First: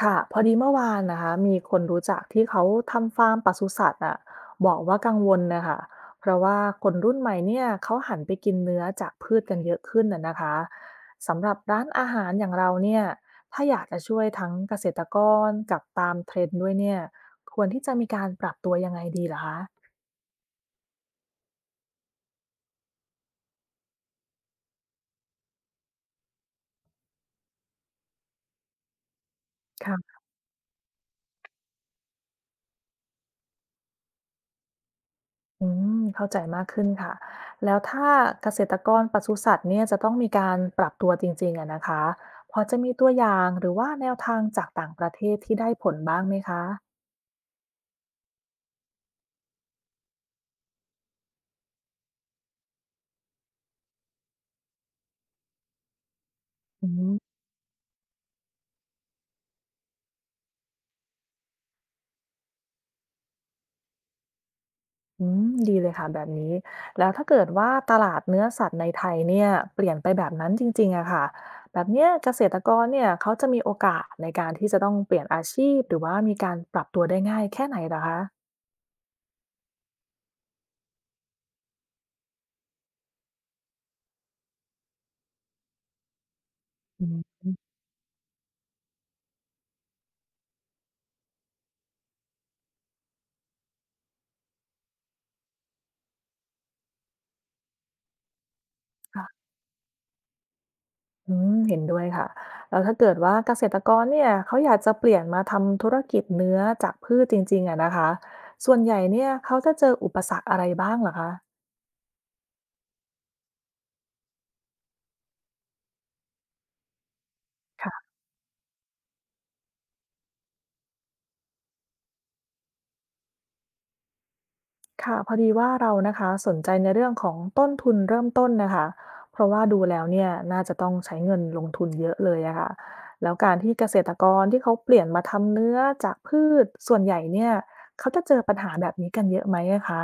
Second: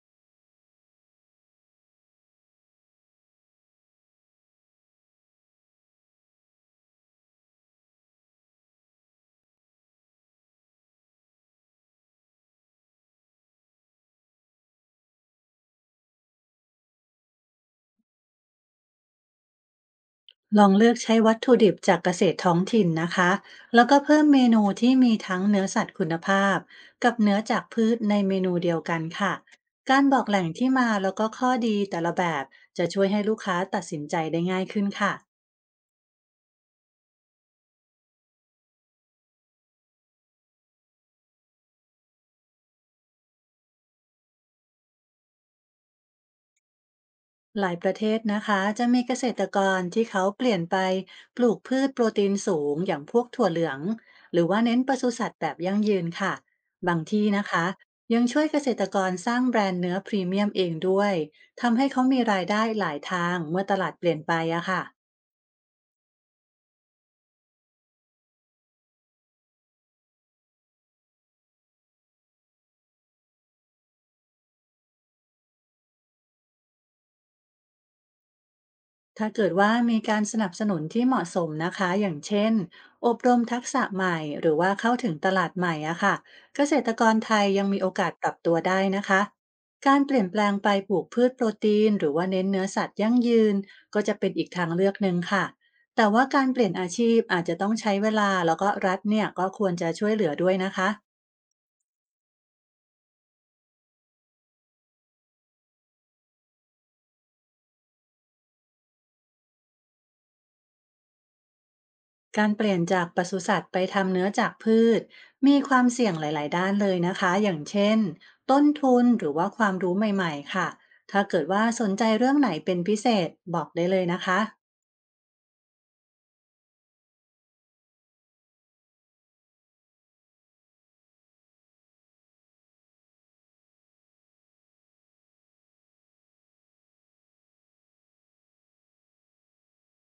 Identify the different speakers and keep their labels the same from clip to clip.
Speaker 1: ค่ะพอดีเมื่อวานนะคะมีคนรู้จักที่เขาทำฟาร์มปศุสัตว์อ่ะบอกว่ากังวลนะคะเพราะว่าคนรุ่นใหม่เนี่ยเขาหันไปกินเนื้อจากพืชกันเยอะขึ้นนะคะสำหรับร้านอาหารอย่างเราเนี่ยถ้าอยากจะช่วยทั้งเกษตรกรกับตามเทรนด์ด้วยเนี่ยควรที่จะมีการปรับตัวยังไงดีล่ะคะ
Speaker 2: ลองเลือกใช้วัตถุดิบจากเกษตรท้องถิ่นนะคะ แล้วก็เพิ่มเมนูที่มีทั้งเนื้อสัตว์คุณภาพกับเนื้อจากพืชในเมนูเดียวกันค่ะการบอกแหล่งที่มาแล้วก็ข้อดีแต่ละแบบจะช่วยให้ลูกค้าตัดสินใจได้ง่ายขึ้นค่ะ
Speaker 1: อืมเข้าใจมากขึ้นค่ะแล้วถ้าเกษตรกรปศุสัตว์เนี่ยจะต้องมีการปรับตัวจริงๆอะนะคะพอจะมีตัวอย่างหรือว่าแนวทางจากต่างประเทศที่ได้ผลบ้างไหมคะ
Speaker 2: หลายประเทศนะคะจะมีเกษตรกรที่เขาเปลี่ยนไปปลูกพืชโปรตีนสูงอย่างพวกถั่วเหลืองหรือว่าเน้นปศุสัตว์แบบยั่งยืนค่ะ
Speaker 1: อื
Speaker 2: บางที่
Speaker 1: ม
Speaker 2: นะคะยังช่วยเกษตรกรสร้างแบรนด์เนื้อพรีเมียมเองด้วยทำให้เขามีรายได้หลายทางเมื่อตลาดเปลี่ยนไปอะค่ะ
Speaker 1: อืมดีเลยค่ะแบบนี้แล้วถ้าเกิดว่าตลาดเนื้อสัตว์ในไทยเนี่ยเปลี่ยนไปแบบนั้นจริงๆอะค่ะแบบเนี้ยเกษตรกรเนี่ยเขาจะมีโอกาสในการที่จะต้องเปลี่ยนอาชีพหรือว่ามีการปรับตัวได้ง่ายแค่ไหนเหรอคะ
Speaker 2: ถ้าเกิดว่ามีการสนับสนุนที่เหมาะสมนะคะอย่างเช่นอบรมทักษะใหม่หรือว่าเข้าถึงตลาดใหม่อะค่ะเกษตรก
Speaker 1: อื
Speaker 2: ร
Speaker 1: ม
Speaker 2: ไทยยังมีโอกาสปรับตัวได้นะคะการเปลี่ยนแปลงไปปลูกพืชโปรตีนหรือว่าเน้นเนื้อสัตว์ยั่งยืนก็จะเป็นอีกทางเลือกหนึ่งค่ะแต่ว่าการเปลี่ยนอาชีพอาจจะต้องใช้เวลาแล้วก็รัฐเนี่ย
Speaker 1: ค่ะ
Speaker 2: ก็ควรจะช่วยเหลือด้วยนะคะ
Speaker 1: อืมเห็นด้วยค่ะแล้วถ้าเกิดว่าเกษตรกรเนี่ยเขาอยากจะเปลี่ยนมาทำธุรกิจเนื้อจากพืชจริงๆอะนะคะส่วนใหญ่เนี่ยเขาจะเจออุปสรรคอะไรบ้างเหรอคะ
Speaker 2: การเปลี่ยนจากปศุสัตว์ไปทำเนื้อจากพืชมีความเสี่ยงหลายๆด้านเลยนะคะ อย่างเช่น
Speaker 1: ค่ะ
Speaker 2: ต้นทุนหรือว่าความรู้ใหม่ๆค่ะ ถ้าเกิดว่าสนใจเรื่องไหนเป็นพิเศษบอกได้เลยนะคะ
Speaker 1: ค่ะพอดีว่าเรานะคะสนใจในเรื่องของต้นทุนเริ่มต้นนะคะเพราะว่าดูแล้วเนี่ยน่าจะต้องใช้เงินลงทุนเยอะเลยอะค่ะแล้วการที่เกษตรกรที่เขาเปลี่ยนมาทำเนื้อจากพืชส่วนใหญ่เนี่ยเขาจะเจอปัญหาแบบนี้กันเยอะไหมอะคะ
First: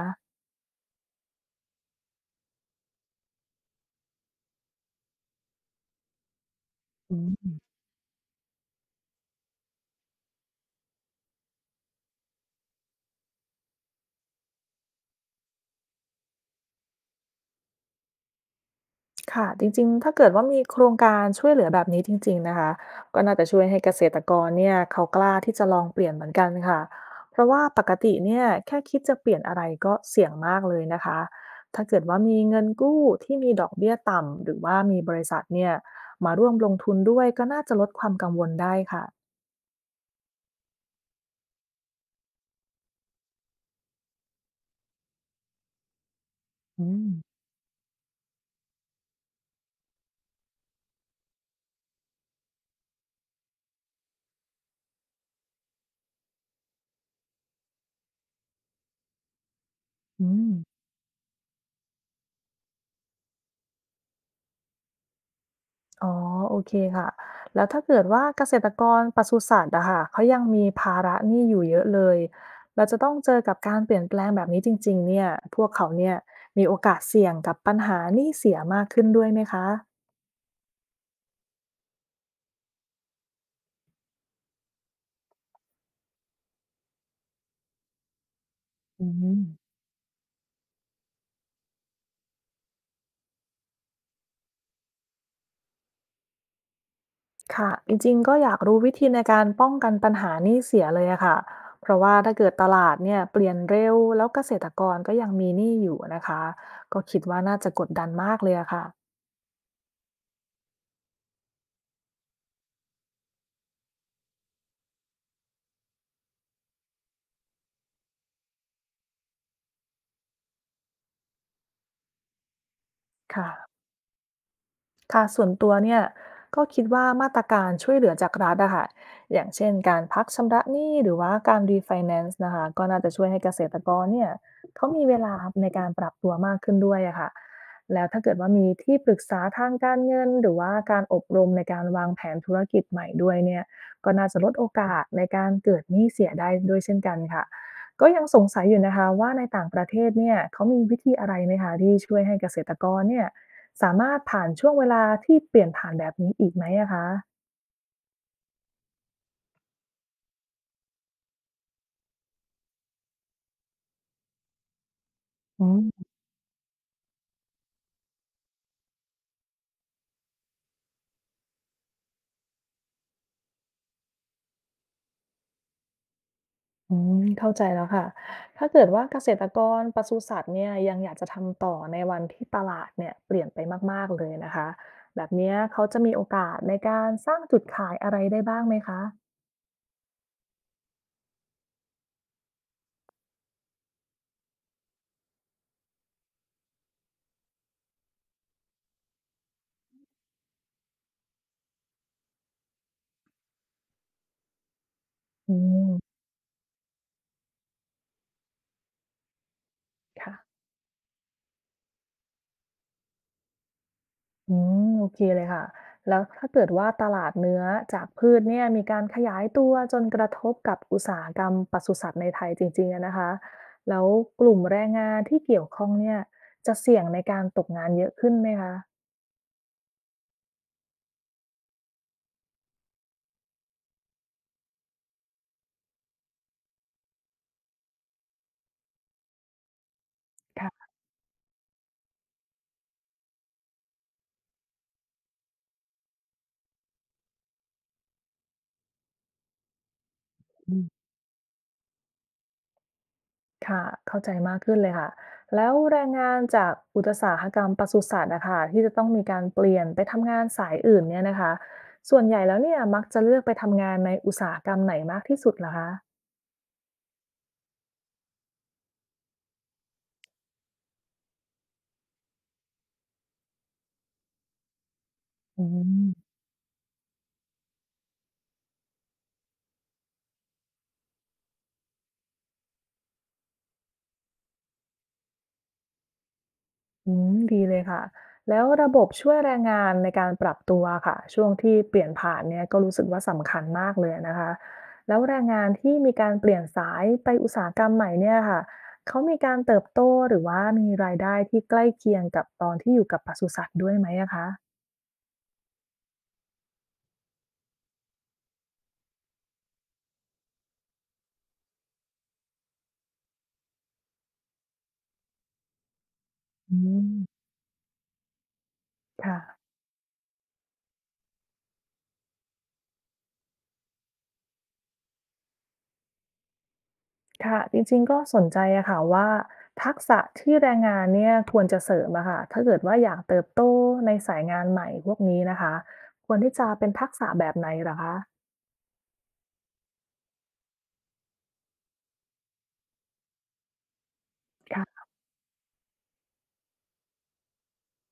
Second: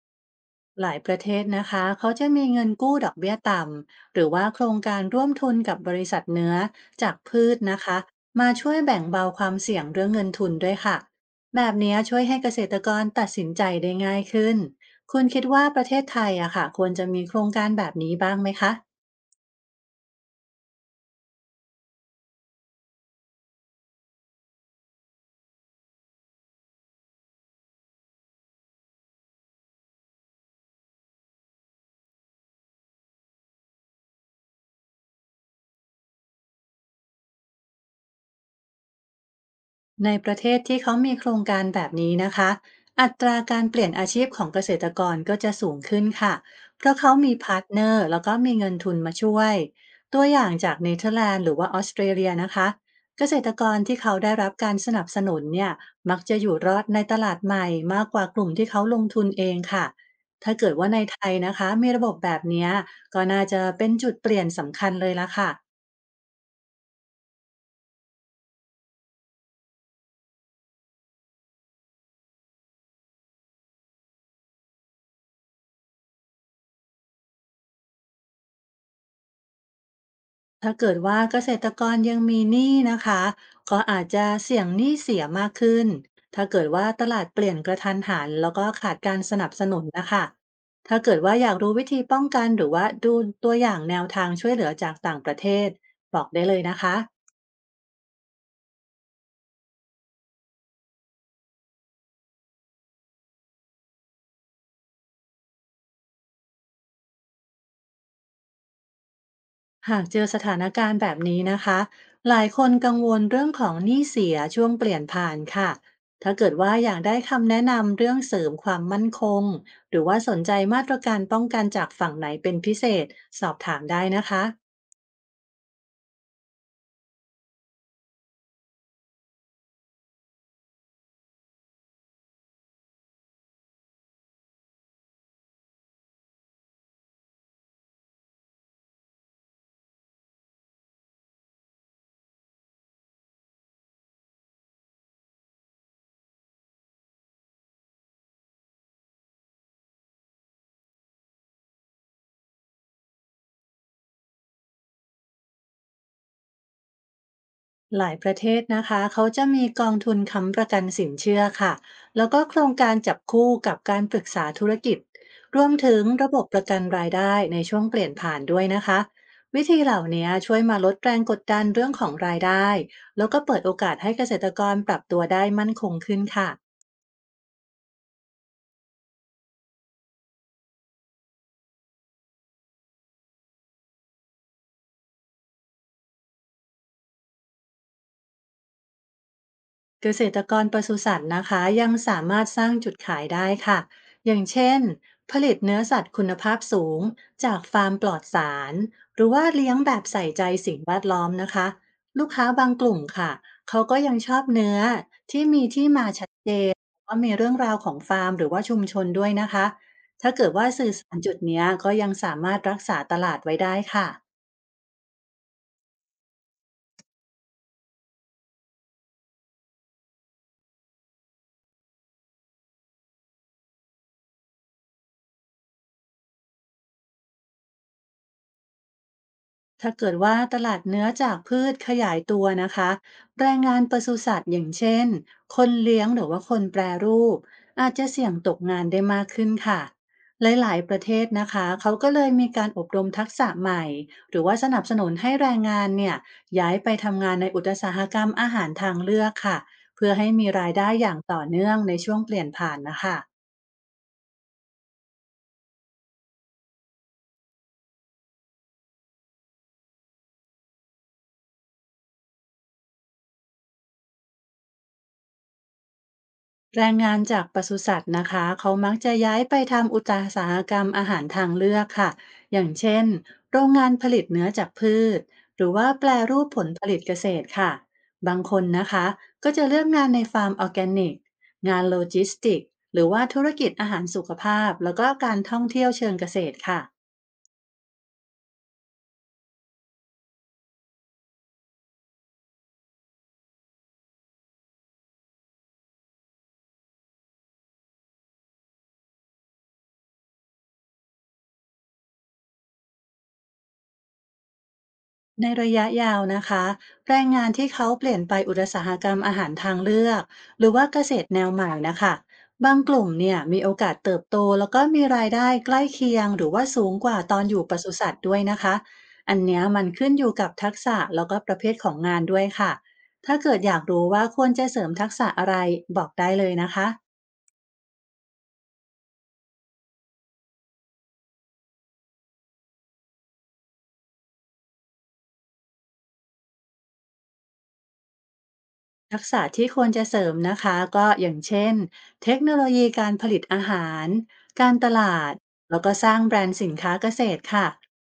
Speaker 2: หลายประเทศนะคะเขาจะมีเงินกู้ดอกเบี้ยต่ำหรือว่าโครงการร่วมทุนกับบริษัทเนื้อจากพืชนะคะมาช่วยแบ่งเบาความเสี่ยงเรื่องเงินทุนด้วยค่ะแบบนี้ช่วยให้เกษตรกรตัดสินใจได้ง่ายขึ้นคุณคิดว่าประเทศไทยอะค่ะควรจะมีโครงการแบบนี้บ้างไหมคะ
Speaker 1: ค่ะจริงๆถ้าเกิดว่ามีโครงการช่วยเหลือแบบนี้จริงๆนะคะก็น่าจะช่วยให้เกษตรกรเนี่ยเขากล้าที่จะลองเปลี่ยนเหมือนกันค่ะเพราะว่าปกติเนี่ยแค่คิดจะเปลี่ยนอะไรก็เสี่ยงมากเลยนะคะถ้าเกิดว่ามีเงินกู้ที่มีดอกเบี้ยต่ำหรือว่ามีบริษัทเนี่ยมาร่วมลงทุนด้วยก็น่าจะลดความกังวลได้ค่ะ
Speaker 2: ในประเทศที่เขามีโครงการแบบนี้นะคะอัตราการเปลี่ยนอาชีพของเกษตรกรก็จะสูงขึ้นค่ะเพ
Speaker 1: อื
Speaker 2: ราะ
Speaker 1: ม
Speaker 2: เขามีพาร์ทเนอร์แล้วก็มีเงินทุนมาช่วยตัวอย่างจากเนเธอร์แลนด์หรือว่าออสเตรเลียนะคะเกษตรกรที่เขาได้รับการสนับสนุนเนี่ยมักจะอยู่รอดในตลาดใหม่มากกว่ากลุ่มที่เขาลงทุนเองค่ะ
Speaker 1: อืม
Speaker 2: ถ้าเกิดว่าในไทยนะคะมีระบบแบบเนี้ยก็น่าจะเป็นจุดเปลี่ยนสำคัญเลยละค่ะ
Speaker 1: อ๋อโอเคค่ะแล้วถ้าเกิดว่าเกษตรกรปศุสัตว์อะค่ะเขายังมีภาระหนี้อยู่เยอะเลยเราจะต้องเจอกับการเปลี่ยนแปลงแบบนี้จริงๆเนี่ยพวกเขาเนี่ยมีโอกาสเสี่ยงกับปัญหาหนี้เสียมากขึ้นด้วยไหมคะ
Speaker 2: ถ้าเกิดว่าเกษตรกรยังมีหนี้นะคะก็อาจจะเสี่ยงหนี้เสียมากขึ้นถ้าเกิดว่าตลาดเปลี่ยนกระทันหันแล้วก็ขาด
Speaker 1: อื
Speaker 2: การสนับส
Speaker 1: ม
Speaker 2: นุนนะคะถ้าเกิดว่าอยากรู้วิธีป้องกันหรือว่าดูตัวอย่างแนวทางช่วยเหลือจากต่างประเทศบอกได้เลยนะคะ
Speaker 1: ค่ะจริงๆก็อยากรู้วิธีในการป้องกันปัญหาหนี้เสียเลยอะค่ะเพราะว่าถ้าเกิดตลาดเนี่ยเปลี่ยนเร็วแล้วเกษตรกรก็ยังมีหนี้อยู่นะคะก็คิดว่าน่าจะกดดันมากเลยอะค่ะ
Speaker 2: หากเจอสถานการณ์แบบนี้นะคะ หลายคนกังวลเรื่องของหนี้เสียช่วงเปลี่ยนผ่านค่ะ ถ้าเกิดว่าอยากได้คำแนะนำเรื่องเสริมความมั่นคง หรือว่าสนใจมาตรการป้องกันจากฝั่งไหนเป็นพิเศษส
Speaker 1: ค่ะ
Speaker 2: อบถามได้นะคะ
Speaker 1: ค่ะส่วนตัวเนี่ยก็คิดว่ามาตรการช่วยเหลือจากรัฐอะค่ะอย่างเช่นการพักชำระหนี้หรือว่าการรีไฟแนนซ์นะคะก็น่าจะช่วยให้เกษตรกรเนี่ยเขามีเวลาในการปรับตัวมากขึ้นด้วยอะค่ะแล้วถ้าเกิดว่ามีที่ปรึกษาทางการเงินหรือว่าการอบรมในการวางแผนธุรกิจใหม่ด้วยเนี่ยก็น่าจะลดโอกาสในการเกิดหนี้เสียได้ด้วยเช่นกันค่ะก็ยังสงสัยอยู่นะคะว่าในต่างประเทศเนี่ยเขามีวิธีอะไรไหมคะที่ช่วยให้เกษตรกรเนี่ย สามารถผ่านช่วงเวลาที่เปลี่ยนผ่านแบบนี้อีกไหมอะคะ
Speaker 2: หลายประเทศนะคะเขาจะมีกองทุนค้ำประกันสินเชื่อค่ะแล้วก็โครงการจับคู่กับการปรึกษาธุรกิจรวมถึ
Speaker 1: อืม
Speaker 2: งระบบประกันรายได้ในช่วงเปลี่ยนผ่านด้วยนะคะวิธีเหล่านี้ช่วยมาลดแรงกดดันเรื่องของรายได้แล้วก็เปิดโอกาสให้เกษตรกรปรับตัวได้มั่นคงขึ้นค่ะ
Speaker 1: อืม เข้าใจแล้วค่ะ ถ้าเกิดว่าเกษตรกรปศุสัตว์เนี่ยยังอยากจะทำต่อในวันที่ตลาดเนี่ยเปลี่ยนไปมากๆเลยนะคะ แบบเนี้ยเขาจะมีโอกาสในการสร้างจุดขายอะไรได้บ้างไหมคะ
Speaker 2: เกษตรกรปศุสัตว์นะคะยังสามารถสร้างจุดขายได้ค่ะอย่างเช่นผลิตเนื้อสัตว์คุณภาพสูงจากฟาร์มปลอดสารหรือว่าเลี้ยงแบบใส่ใจสิ่งแวดล้อมนะคะลูกค้าบางกลุ่มค่ะเขาก็ยังชอบเนื้อที่
Speaker 1: อื
Speaker 2: มีที่มา
Speaker 1: ม
Speaker 2: ชัดว่ามีเรื่องราวของฟาร์มหรือว่าชุมชนด้วยนะคะถ้า
Speaker 1: ค่ะ
Speaker 2: เกิดว่าสื่อสารจุดเนี้ยก็ยังสามารถรักษาตลาดไว้ได้ค่ะ
Speaker 1: อืมโอเคเลยค่ะแล้วถ้าเกิดว่าตลาดเนื้อจากพืชเนี่ยมีการขยายตัวจนกระทบกับอุตสาหกรรมปศุสัตว์ในไทยจริงๆอะนะคะแล้วกลุ่มแรงงานที่เกี่ยวข้องเนี่ยจะเสี่ยงในการตกงานเยอะขึ้นไหมคะ
Speaker 2: ถ้าเกิดว่าตลาดเนื้อจากพืชขยายตัวนะคะแรงงานปศุสัตว์อย่างเช่นคนเลี้ยงหรือว่าคนแปรรูปอาจจะเสี่ยงตกงานได้มากขึ้นค่ะหลาย
Speaker 1: ค่ะ
Speaker 2: ๆประเทศนะคะเขาก็เลยมีการอบรมทักษะใหม่หรือว่าสนับสนุนให้แรงงานเนี่ยย้ายไปทำงานในอุตสาหกรรมอาหารทางเลือกค่ะเพื่อให้มีรา
Speaker 1: อื
Speaker 2: ยได้
Speaker 1: ม
Speaker 2: อย่างต่อเนื่องในช่วงเปลี่ยนผ่านนะคะ
Speaker 1: ค่ะเข้าใจมากขึ้นเลยค่ะแล้วแรงงานจากอุตสาหกรรมปศุสัตว์นะคะที่จะต้องมีการเปลี่ยนไปทำงานสายอื่นเนี่ยนะคะส่วนใหญ่แล้วเนี่ยมักจะเลือกไปทำงานในอุตสาหกรรมไหนมากที่สุดเหรอคะ
Speaker 2: แรงงานจากปศุสัตว์นะคะเขามักจะย้ายไปทำอุตสาหกรรมอาหารทางเลือกค่ะอย่างเช่นโรงงานผลิตเนื้อจากพืชห
Speaker 1: อื
Speaker 2: รือว่าแปร
Speaker 1: ม
Speaker 2: รูปผลผลิตเกษตรค่ะบางคนนะคะก็จะเลือกงานในฟาร์มออร์แกนิกงานโลจิสติกหรือว่าธุรกิจอาหารสุขภาพแล้วก็การท่องเที่ยวเชิงเกษตรค่ะ
Speaker 1: อืมดีเลยค่ะแล้วระบบช่วยแรงงานในการปรับตัวค่ะช่วงที่เปลี่ยนผ่านเนี่ยก็รู้สึกว่าสำคัญมากเลยนะคะแล้วแรงงานที่มีการเปลี่ยนสายไปอุตสาหกรรมใหม่เนี่ยค่ะเขามีการเติบโตหรือว่ามีรายได้ที่ใกล้เคียงกับตอนที่อยู่กับปศุสัตว์ด้วยไหมอะคะ
Speaker 2: ในระยะยาวนะคะแรงงานที่เขาเปลี่ยนไปอุตสาหกรรมอาหารทางเลือกหรือว่าเกษตรแนวใหม่นะคะบางกลุ่มเนี่ยมีโอกาสเติบโตแล้วก็มีรายได้ใกล้เคียงหรือว่า
Speaker 1: อื
Speaker 2: สูงกว่าตอ
Speaker 1: ม
Speaker 2: นอยู่ปศุสัตว์ด้วยนะคะอั
Speaker 1: ค่ะ
Speaker 2: นเนี้ยมันขึ้นอยู่กับทักษะแล้วก็ประเภทของงานด้วยค่ะถ้าเกิดอยากรู้ว่าควรจะเสริมทักษะอะไรบอกได้เลยนะคะ
Speaker 1: ค่ะจริงๆก็สนใจอะค่ะว่าทักษะที่แรงงานเนี่ยควรจะเสริมอะค่ะถ้าเกิดว่าอยากเติบโตในสายงานใหม่พวกนี้นะคะควรที่จะเป็นทักษะแบบไหนเหรอคะ
Speaker 2: ทักษะที่ควรจะเสริมนะคะก็อย่างเช่นเทคโนโลยีการผลิตอาหารการ
Speaker 1: ค่
Speaker 2: ต
Speaker 1: ะ
Speaker 2: ลาดแล้วก็สร้างแบรนด์สินค้าเกษตรค่ะ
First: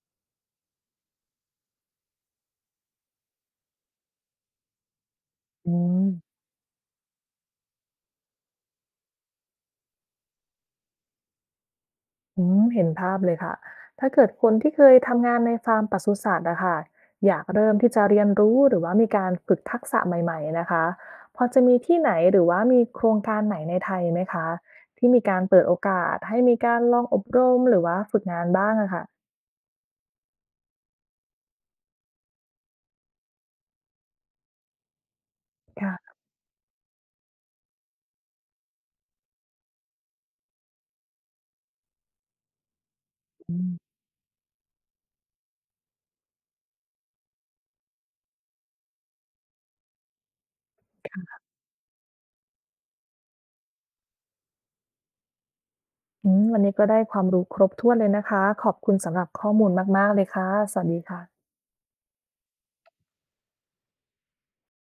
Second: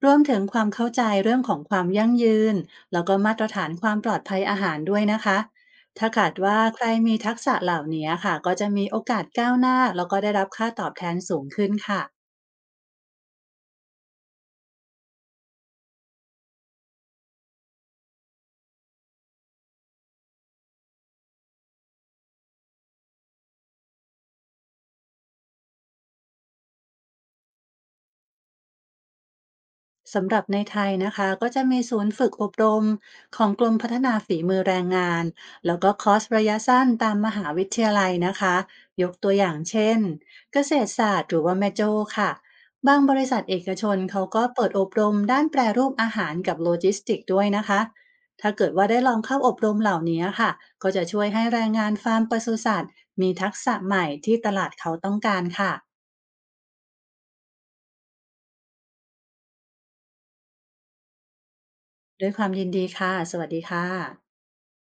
Speaker 2: รวมถึงความเข้าใจเรื่องของความยั่งยืนแล้วก็มาตรฐานความปลอดภัยอาหารด้วยนะคะ
Speaker 1: อืม
Speaker 2: ถ้าขาดว่าใครมีทักษะเหล่านี้ค่ะก็จะมีโอกาสก้าวหน้าแล้วก็ได้รับค่าตอบแทนสูงขึ้นค่ะ
Speaker 1: เห็นภาพเลยค่ะถ้าเกิดคนที่เคยทำงานในฟาร์มปศุสัตว์อะค่ะอยากเริ่มที่จะเรียนรู้หรือว่ามีการฝึกทักษะใหม่ๆนะคะพอจะมีที่ไหนหรือว่ามีโครงการไหนในไทยไหมคะที่มีการเปิดโอกาสให้มีการลองอบรมหรือว่าฝึกงานบ้างอะค่ะ
Speaker 2: สำหรับในไทยนะคะก็จะมีศูนย์ฝึกอบรมของกรมพัฒนาฝีมือแรงงานแล้วก็ค
Speaker 1: ค่ะ
Speaker 2: อร์สระยะสั้นตามมหาวิทยาลัยนะคะยกตัวอย่างเช่นเกษตรศาสตร์หรือว่าแม่โจ้ค่ะบางบริษัท
Speaker 1: อื
Speaker 2: เอกช
Speaker 1: ม
Speaker 2: นเขาก็เปิดอบรมด้านแปรรูปอาหารกับโลจิสติกส์ด้วยนะคะถ้าเกิดว่าได้ลองเข้าอบรมเหล่านี้ค่ะก็จะช่วยให้แรงงานฟาร์มปศุสัตว์มีทักษะใหม่ที่ตลาดเขาต้องการค่ะ
Speaker 1: วันนี้ก็ได้ความรู้ครบถ้วนเลยนะคะขอบคุณสำหรับข้อมูลมากๆเลยค่ะ สวัสดีค่ะ
Speaker 2: ด้วยความยินดีค่ะสวัสดีค่ะ